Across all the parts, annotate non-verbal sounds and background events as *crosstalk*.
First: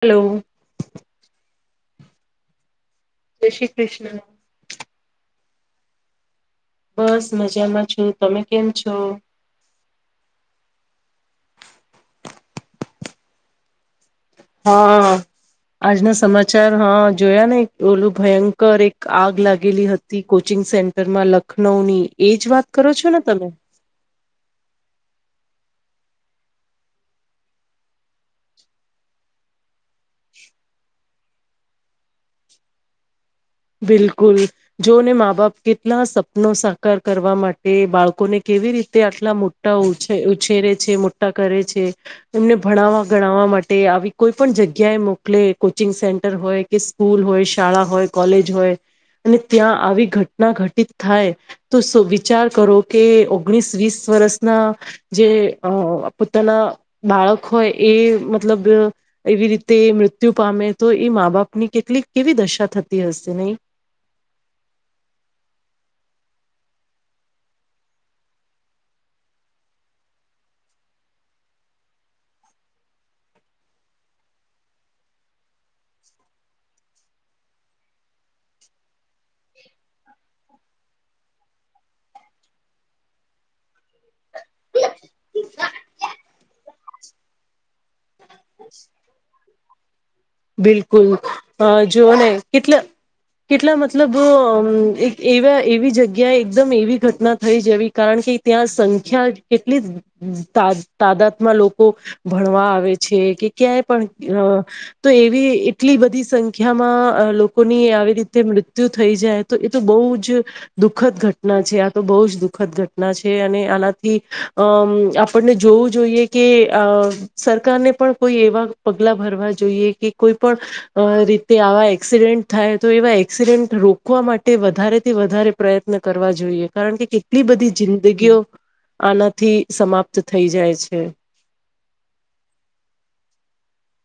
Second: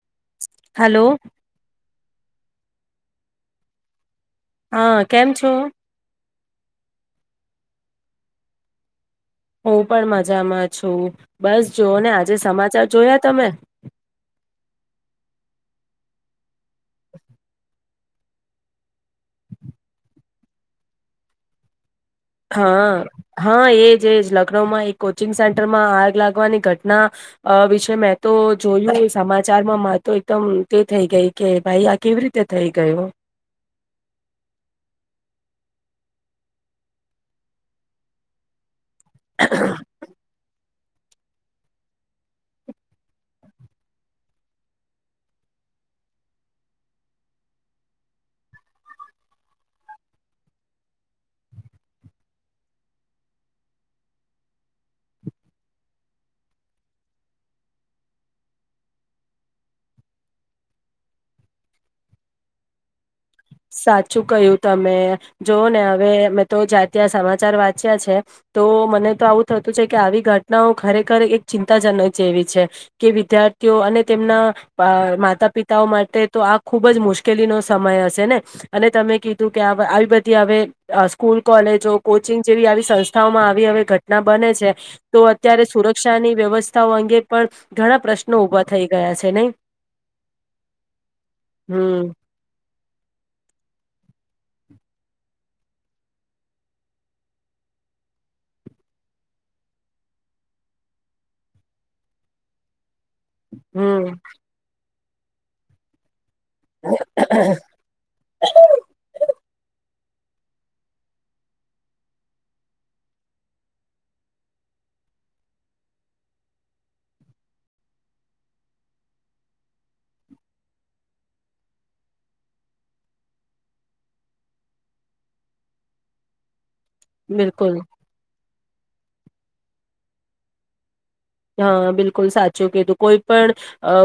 Hello! Hello જય શ્રી કૃષ્ણ. હા કેમ છો? બસ મજામાં છું, તમે કેમ છો? હું પણ મજામાં છું, બસ જો ને આજે સમાચાર જોયા તમે હા આજના સમાચાર હા જોયા નઈ ઓ ઓલું ભયંકર એક આગ લાગેલી હતી કોચિંગ સેન્ટરમાં લખનઉ ની. હા હા! એજ એજ લખ્નઉમાં એક કોચિંગ સેન્ટરમાં આગ લાગવાની ઘટના વિશે મેં તો જોયું સમાચારમાં મા તો એકદમ તે થઇ ગઈ કે ભાઈ આ કેવી રીતે થઈ ગયો? બિલકુલ, જોને મા બાપ કેટલા સપનો સાકાર કરવા માટે બાળકોને કેવી રી તે આટલા મોટા ઉછ ઉછેરે. મોટા કરે છે, એમને ભણાવવા ગણવા માટે આવી કોઈ પણ જગ્યા એ મોકલે કો કોચિંગ સેન્ટર હોય, કે સ્કૂલ હોય, શાળા હોય, કોલેજ હોય. અને ત્યાં આવી ઘટના ઘટિત થાય, તો વિચાર કરો કે ઓગણીસ વીસ વર્ષના જે પોતાના બાળક હોય એ મતલબ એવી રીતે મૃત્યુ પામે તો એ મા બાપની કેટલીક કેવી દશા થ સાચું કયું તમે. જોવ ને હવે. અમે તો જ્યાં ત્યાં સમાચાર વાંચ્યા છે. તો મને તો આવું થતું છે કે આવી ઘટનાઓ ખરેખર એક. ચિંતાજનક જેવી છે. કે વિદ્યાર્થીઓ અને તેમના મા માતા પિતાઓ માટે તો. આ ખુબ જ મુશ્કેલી નો સમય હશે ને. અને તમે કીધું કે આવી બધા. ત્યાં હવેઅ સ્કૂલ, કોલેજો, કોચિંગ જેવી આવી સંસ્થાઓમાં આવી હવે ઘટના બને છે. તો અત્યારે સુરક્ષાની વ્યવસ્થાઓ અંગે પણ ઘણા પ્રશ્નો ઉભા થઈ ગયા છે નહી? બિલકુલ અ હમ જોઓ ને કેટલા. કેટલા મતલબ અ એવા એવી જગ્યાએ એકદમ એવી ઘટના થઈ જવી. કારણ કે ત્યાં સંખ્યા કેટલી તાદાદમાં લોકો ભણવા આવે છે. છે કે ક્યાંય હમ પણ તો એવી એટલી બધી. સંખ્યામાં અ લોકોની આવી રીતે મૃત્યુ થઈ જાય. તો એ તો બહુ જો દુઃખ ઘટના છે. આ બહુ જ દુઃખ ઘટના છે. અને આનાથી અમ આપણને જોવું જોઈએ, કે અ સરકારને પણ કોઈ એવા પગલા ભરવા જોઈએ કે કોઈ પણ રીતે આવા એક્સિડેન્ટ થાય તો. એવા એક્સિડેન્ટ રોકવા માટે વધારેથી વધારે પ્રયત્ન કરવા જોઈએ. કારણ કે કેટલી બધી બિલકુલ જિંદગીઓ આનાથી સમાપ્ત થઈ જાય છે. હા બિલકુલ સાચું કીધું. કોઈ પણ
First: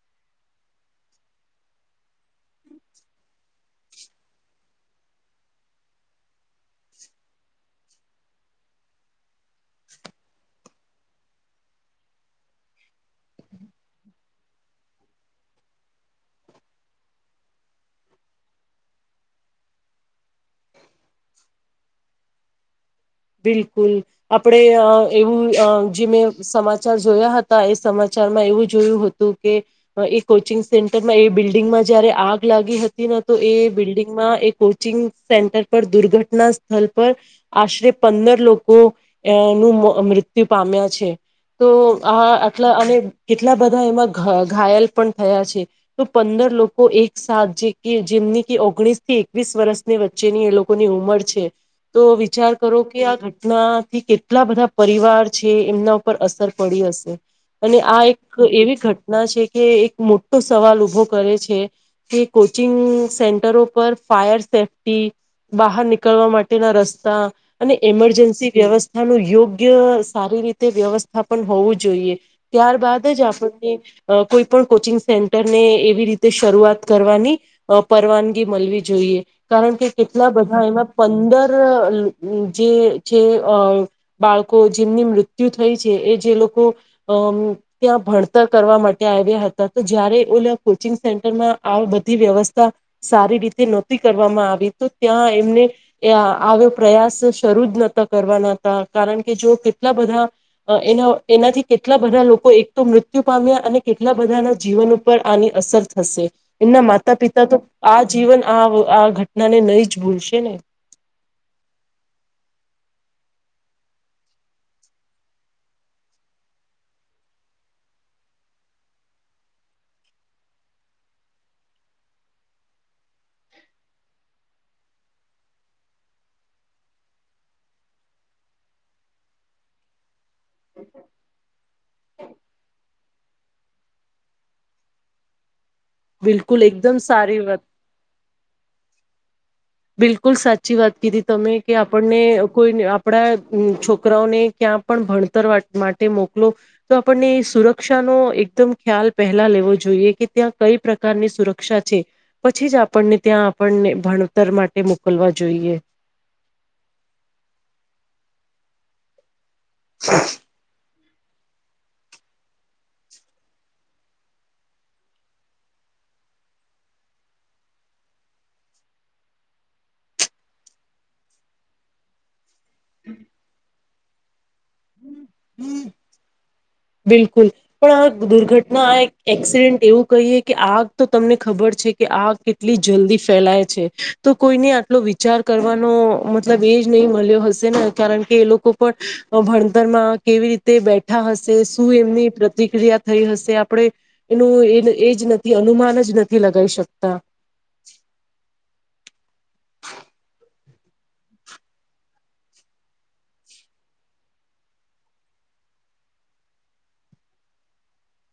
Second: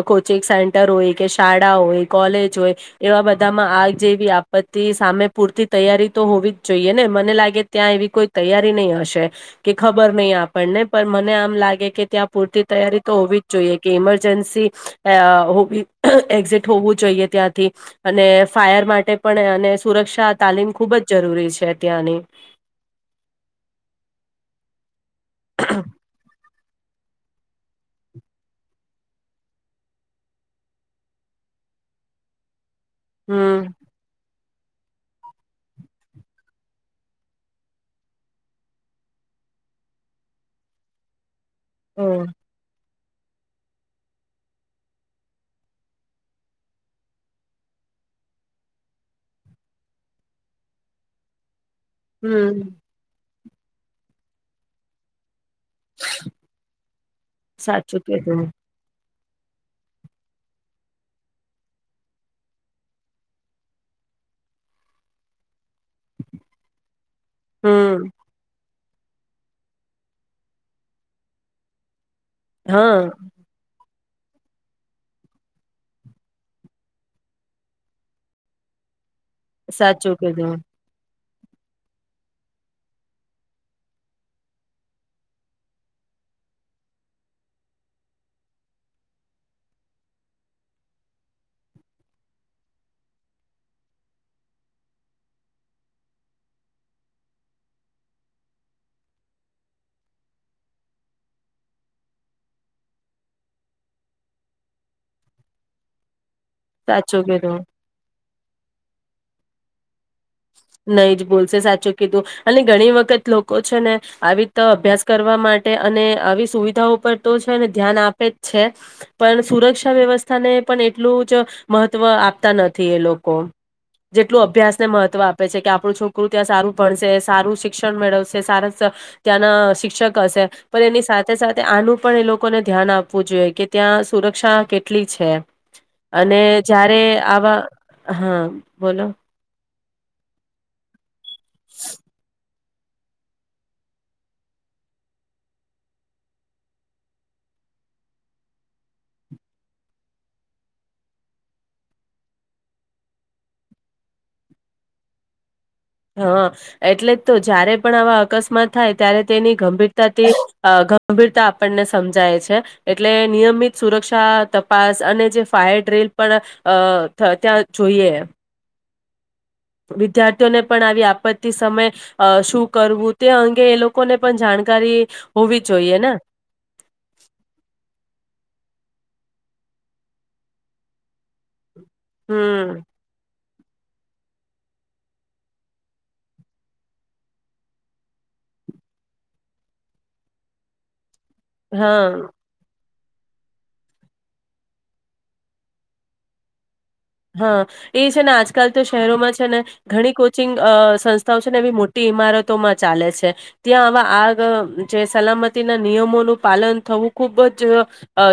કોચિંગ સેન્ટર હોય, કે શાળા હોય, કોલેજ જોય એવા બધામાં આ જેવી આપત્તિ સામે પૂરતી તૈયારી તો હોવી જ જોઈએ ને. મને લાગે કે ત્યા એવી કોઈ તૈયારી નહી હશે. કે ખબર નહી આપણને. પણ મને આમ લાગે કે. ત્યાં પૂરતી તૈયારી તો હોવી જ જોઈએ. કે ઇમરજન્સી એક્ઝિટ હોવું જોઈએ. ત્યાંથી અને ફાયર માટે પણ, અને સુરક્ષા તાલીમ ખૂબ જ જરૂરી છે ત્યાંની. *inaudible* બિલકુલ. આપડે અ એવું અ જે મે સમાચાર. જોયા હતા. એ સમાચારમાં એવું જોયું હતું. કે એ કોચિંગ સેન્ટરમાં એ બિલ્ડિંગમાં જારે. રે આગ લાગી હતી ને તો એ હમ બિલ્ડિંગમાં એક. કોચિંગ સેન્ટર પર દુર્ઘટના સ્થળ પર આશ્રય. પંદર લોકો અ નું મૃત્યુ પામ્યા છે. તો હમ આ આટલા અને. કેટલા બધા એમાં ઘ ઘાયલ પણ થયા છે. તો પંદર લોકો એકસાથ જે કે જે. ઓગણીસ થી એકવીસ વર્ષની વચ્ચેની એ લોકોની ઉંમર છે. તો વિચાર હમ. કરો, કે આ ઘટનાથી કેટલા બધા પરિવાર. છ એમના ઉપર અસર પડી હશે. અને સાચું આ કીધું એક એવી ઘટના. ઘટના છે કે એક મોટો સવાલ ઊભો કરે છે, કે કોચિંગ સેન્ટરો પર. ફાયર સેફ્ટી, બહાર નીકળવા માટેના રસ્તા. અને હમ એમરજન્સી વ્યવસ્થાનું યોગ્ય સારી રીતે વ્યવસ્થા પણન હોવું જોઈએ. ત્યારબાદ હા જ આપણને. અ કોઈ પણ કોચિંગ સેન્ટરને એવી રીતે શરૂઆત કરવાની પરવાનગી મળવી જોઈએ. કારણ કે સાચું કેટલા કીધું બધા એમાં પંદર. જે છે અ બાળકો જેમની મૃત્યુ થઈ છે. એ જે લોકો. ત્યાં ભણતર કરવા માટે આવ્યા હતા તો જયારે ઓ કોચિંગ સેન્ટરમાં આ બધી વ્યવસ્થા સારી રીતે નહોતી કરવામાં આવી તો ત્યાં એમને આવ પ્રયાસ શરૂ જ નતા કરવાના હતા કારણ કે જો કેટલા બધા એના એનાથી કેટલા બધા લોકો એક તો મૃત્યુ પામ્યા અને કેટલા બધાના જીવન ઉપર આની અસર થશે એમના માતા સાચું પિતા કીધું તો આ જીવન આ આ ઘટનાને નહી જ ભૂલશે ને નહી જ બોલશે સાચું કીધું અને ઘણી વખત લોકો છે ને આવી રિતે અભ્યાસ કરવા માટે અને આવી સુવિધાઓ પરતો છેને ધ્યાન આપે જ છે પણ સુરક્ષા વ્યવસ્થાને પણ એટલું જ મહત્વ વહ આપતા નથી એ લોકો જેટલું અભ્યાસને મહ મહત્વ આપે છે કે આપણું છોકરું ત્યાં સારું ભણશે સારું શિક્ષણ મેળવશે સારા ત્યાંના શિક્ષક હશે પણ એની સાથે સાથે આનું પણ એ લોકોને ધ્યાન આપવું આપવું જોઈએ, કે ત્યાં સુરક્ષા કેટલી છે. અને બિલકુલ એકદમ જારે, સારી આવા વાત હા બોલો બિલકુલ, સાચી વાત કીધી. તમે કે આપણને કોઈ આપણા છોકરાઓને ક્યાં પણ ભણતર માટે મોકલો, તો આપને સુરક્ષાનોો એકદમ ખ્યાલ પહેલા લેવો જોઈએ. ત્યાં કઈ પ્રકારની સુરક્ષા છે, પછી જ આપણને ત્યાં આપણને ભણ તર માટે મોકલવા જોઈએ. હા, એટલે જ, તો જય્યારે પણ આવા અકસ્માત થાય, ત્યારે તેની ગંભીરતાથી, એ ગમ ગંભીરતા આપણને સમજાય છે, એટલે નિયમિત સુરક્ષા તપાસ અને, જે ફાયર ડ્રી પણ અ, ત્યાં જોઈએ વિદ્યાર્થીઓને, પણ આવી આપત્તિ સમય શું કરવું તે અંગે એ લોકો લોકોને પણ જાણ બિલકુલ પણ, આ દુર્ઘટ ના, આ એક એક્સિડેન્ટ એવું કહીએ કે આગ, તો તમને ખબર છે. કે આ કેટલી હમ જલ્દી ફેલાય તો કોઈને આટલો વિચાર કરવાનો મતલબ, એ જ નહી, મળ્યો હશે ને કારણ કે એ લોકો ભણતરમા કેવી રીતે બેઠા હશે, શું હા એમની પ્રતિક્રિયા થઈ, હશે આપણે એનું એ એ જ નથી, અનુમાન જ નથી, લગાવી શક હા, એ છેને આજકાલ તો શહેરોમાં છેને, ઘણી કોચિંગ સંસ્થા છે, ને એ મોટી ઈમારતો માં ચાલે છે, ત્યાં આવા આગ જે સલામત ની, ના નિયમોનું પાલન થવું ખુબજ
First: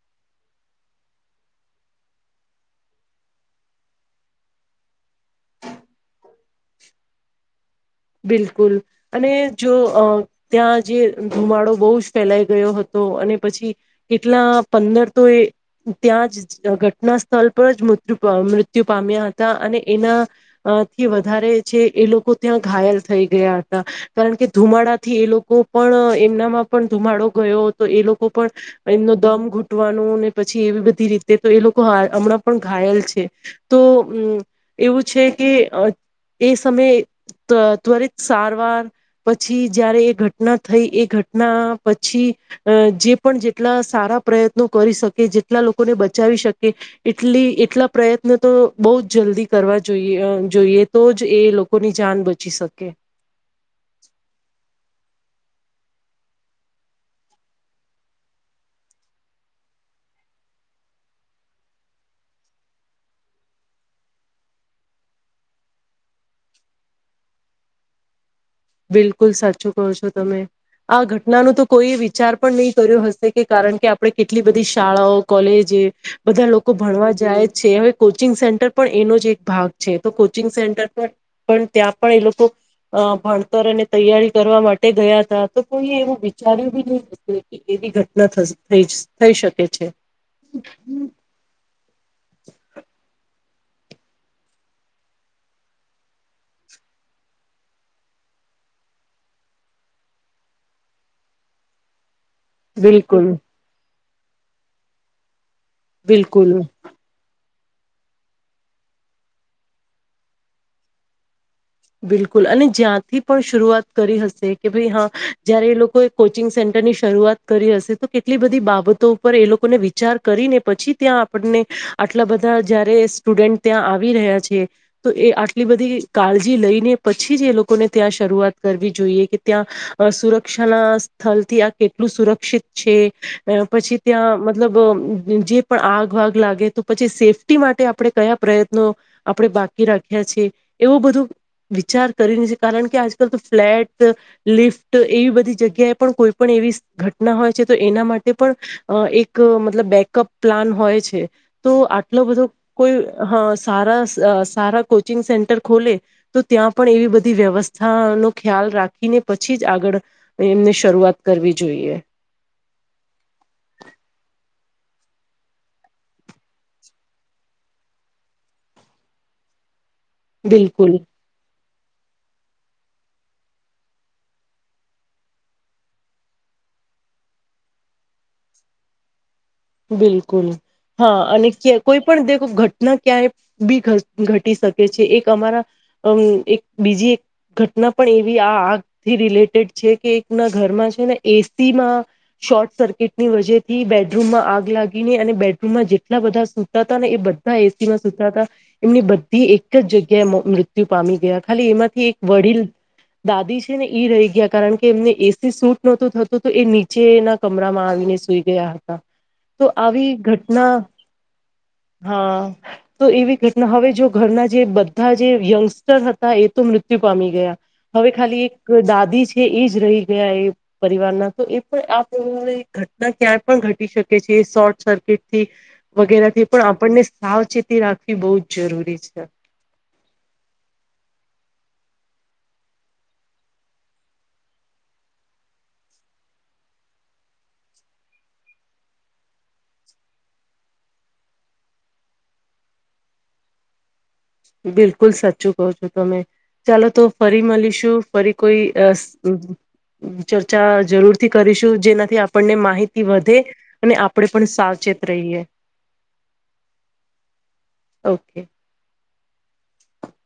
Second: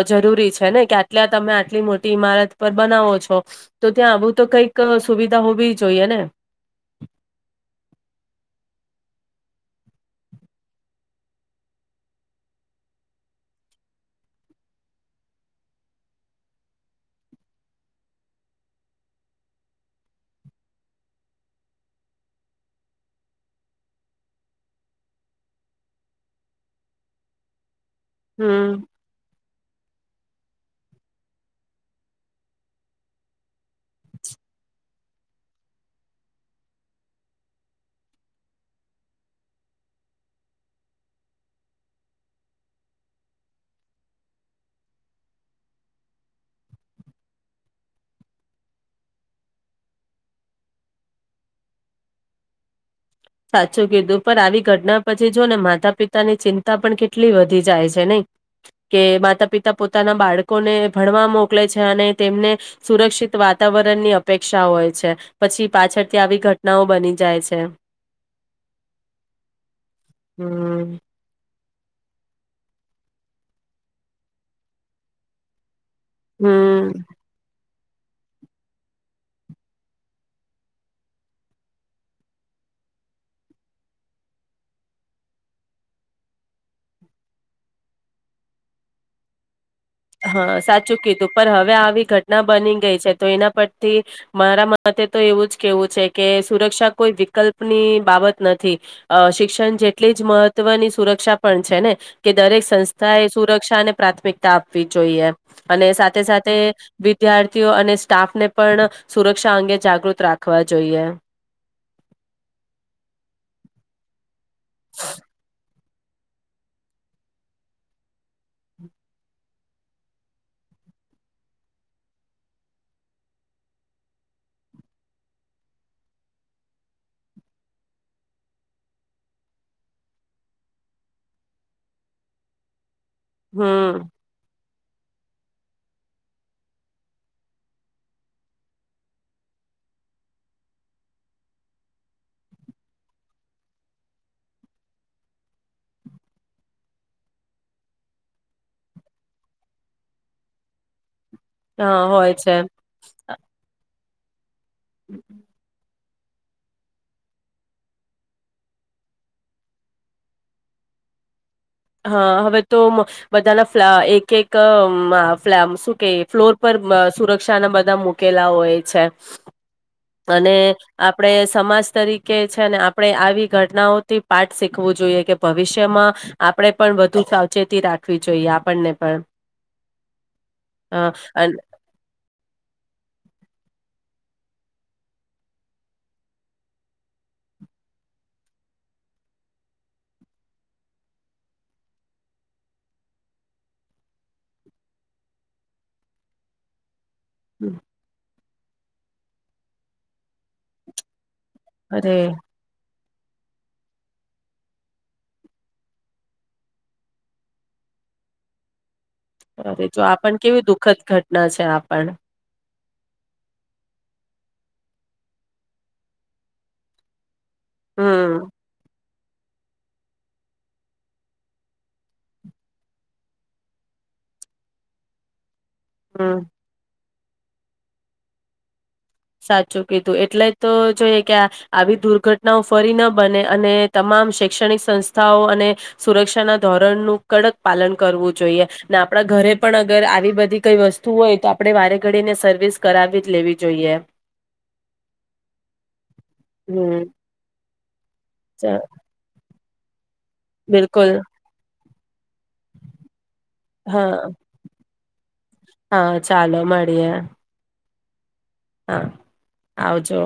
જરૂરી છેને, કે આટલા તમે આટલી મોટી ઈમારત, પર બનાવો છો. તો ત્યાં આવું, તો કઈક સુવિધા હોવી, જોઈએ ને બિલકુલ, અને જો અ ત્યાં જે ધુમાડો બહુજ ફેલાઈ ગયો, હતો. તો અને પછી કેટલા, પંદર તો એ ત્યાં જ ઘટના સ્થળ, પર જ મૃત્યુ, મૃત્યુ પામ્યા હતા અને એના થી વધારે છે, એ લોકો ત્યાં ઘાયલ થઈ ગયા હતા, કારણ કે ધુમાડાથી એ લોકો પણ એમનામાં પણ ધુમાડો ગયો. તો એ લોકો પણ હમ એમનો દમ ઘૂટવાનો ને પછી, એવી બધી રીતે તો એ લોકો હમણાં પણ ઘાયલ છે તોમ એવું છે. કે અ એ સમય ત્વરિત સારવાર પછી, જયારે એ ઘટના થઈ એ ઘટના પછી. અ જે પણ જેટલા સારા પ્રયત્નો કરી શકે જેટલા લોકોને બચાવી, શકે એટલી એટલા પ્રયત્ન, તો બહુ જ જલ્દી કરવા જોઈએ જોઈએ. તો જ એ લોકોની જાન બચે પછી, શકે સાચું કીધું પણ આવી ઘટના પછી, જો ને માતા પિતાની ચિંતા પણ કેટલી વધી જાય છે, નહી કે માતા પિતા પોતાના બાળકોને ભણવા મોકલે છે, અને તેમને સુરક્ષિત વાતા વાતાવરણની અપેક્ષા હોય છે, પછી પાછળથી આવી ઘટનાઓ બની જાય છે. બિલકુલ સાચું કહો છો, તમે હમ આ ઘટનાનું તો કોઈ વિચાર પણ નહીં, કર્યો હશે કે કારણ કે આપણે કેટલી બધી શાળાઓ કોલેજએ બધા લોકો હમ ભણવા જાય છે, હવે કોચિંગ સેન્ટર પણ એનો જ એક ભાગ છે, તો કોચિંગ સેન્ટર પણ, પણ ત્યાં પણ એ લોકો અ ભણ તર અને તૈયારી કરવા માટે ગયા, હતા તો કોઈ એવું વિચાર્યું બી નહી, એવી ઘટના થશે થશ, થઈ શકે છે. હા, સાચું કીધું પણ હવે, આવી ઘટના બની ગઈ છે. તો એના પરથી મારા મતે તો એવું જ કેવું છે, કે સુરક્ષા કોઈ વિકલ્પની બાબત નથી, શિક્ષણ જેટલી જ મહત્વની સુરક્ષા પણ છેને. કે દરેક સંસ્થા, એ બિલકુલ સુરક્ષા અને પ્રાથમિકતા આપવી જોઈએ અને સાથે, બિલકુલ સાથે વિદ્યા ર્થીઓ અને સ્ટાફને પણ સુરક્ષા અંગે જાગૃત રાખવા જોઈએ બિલકુલ અને જ્યાંથી પણ શરૂઆત કરી હશે કે ભાઈ હા જયારે એ લો કોએ કોચિંગ સેન્ટરની શરૂઆત કરી હશે તો કેટલી બધી બાબતો ઉપર એ લોકોને વિચાર કરીને પછી ત્યાં આપણને આટલા બધા જયારે સ્ટુડન્ટ ત્યાં આવી રહ્યા છે તો એ આટલી બધી થી કાળ જી લઈને પછી જ એ લોકોને ત્યાં શરૂઆત કરવી જોઈએ કે ત્યાં સુરક્ષાના સ્થ લથી આ કેટલું સુરક્ષિત છે પછી હમ ત્યાં મ મતલબ જે પણ આગ વાગ લાગે તો પછી સેફ્ટી માટે આપણે કયા પ્રયત્નો આપણે બાકી રાખ્યા છે એવું બધું વિચાર કરીને છે કારણ કે આજકાલ તો ફ્લેટ લિફ્ટ એવી બધી જગ્યાએ પણ કોઈ પણ એવી ઘટના હોય છે તો એના માટે પણ એક મતલબ બેકઅપ પ્લાન હોય છે તો હા આટલો હોય બધો છે કોઈ હા સારા સારા કોચિંગ સેન્ટર ખોલે તો ત્યાં પણ એવી બધી વ્યવસ્થા નો ખ્યાલ રાખીને પછી જ આગળ એમને શરૂઆત કરવી જોઈએ હા હવે તો બધાના ફ્લા એક એક ક અમ મા ફ્લા શું કે ફ્લોર પર સુરક્ષાના બધા મુકેલા હોય છે અને બિલકુલ આપડે સમાજ તરીકે છે ને આપણે આવી ઘટનાઓથી પાઠ શીખવું જોઈએ કે ભવિષ્યમાં આપણે પણ વધુ સાવચેતી રાખવી જોઈએ આપણને પણ બિલકુલ અ હા અને અન ક કોઈ પણ દેખો ઘટના ક્યાય બી ઘ ઘટી શકે છે એક અમારા અમ એક બીજી એક ઘટના પણ એવી આ આગથી રિલેટેડ છે કે એકના ઘરમા છે ને એસીમા શોર્ટ સર્કિટ ની વજે થી બેડરૂમમા આગ લાગીને અને બેડરૂમમા જેટલા બધા સુતા હતા ને એ બધા એસીમા સુતા હતા એમની બધી એક જ જગ્યાએ મૃત્યુ પામી ગયા ખાલી એમાથી એક અરે વડીલ દાદી છે ને ઈ રહી ગયા કારણ કે એમને એસી સૂટ નહોતુ થતુ તો એ નીચે એના કમરામા આવીને સુ સુઈ ગયા હતા તો અરે જો આવી આપણ કેવી ઘટના દુઃખદ ઘટના છે આપણ હા તો એવી ઘટના હવે જો ઘરના જે બધા જે યંગસ્ટર હતા એ તો મૃત્યુ પામી ગયા હવે ખાલી હમ એક દાદી છે એ જ રહી ગયા એ પરિવારના તો એ પણ આ પ્રમાણે એક ઘટના ક્યાં પણ ઘટી શકે શકે છે શોર્ટ સર્કિટ થી વગેરે હમ થી પણ આપણને સાવચેતી રાખવી બોહ જ જરૂરી છે સાચુ કીધુ એટલે તો જોઈએ કે આ આવી દુર્ઘટનાઓ ફરી ન બને અને તમામ શૈક્ષણિક સંસ્થાઓ અને સુરક્ષાના ધોર રણ નું કડક પાલન કરવું જોઈએ ને આપડા ઘરે પણ અગર આવી બધી કઈ વસ્તુ હોય તો આપડે વારે ઘડીએ એને સર્વિસ કરાવી જ લેવી જોઈએ બિલકુલ સાચુ કહુ છો તમે ચાલો તો હમ ફરી મળીશુ ફરી કોઈ ચ અસ ચર્ચા બિલકુલ જરૂરથી કરીશુ જેના આપણને માહિતી વધે અને આપણેે હા પણ સાવચેત રહીએ હા ચાલો મળીએે ઓકે હા આવજો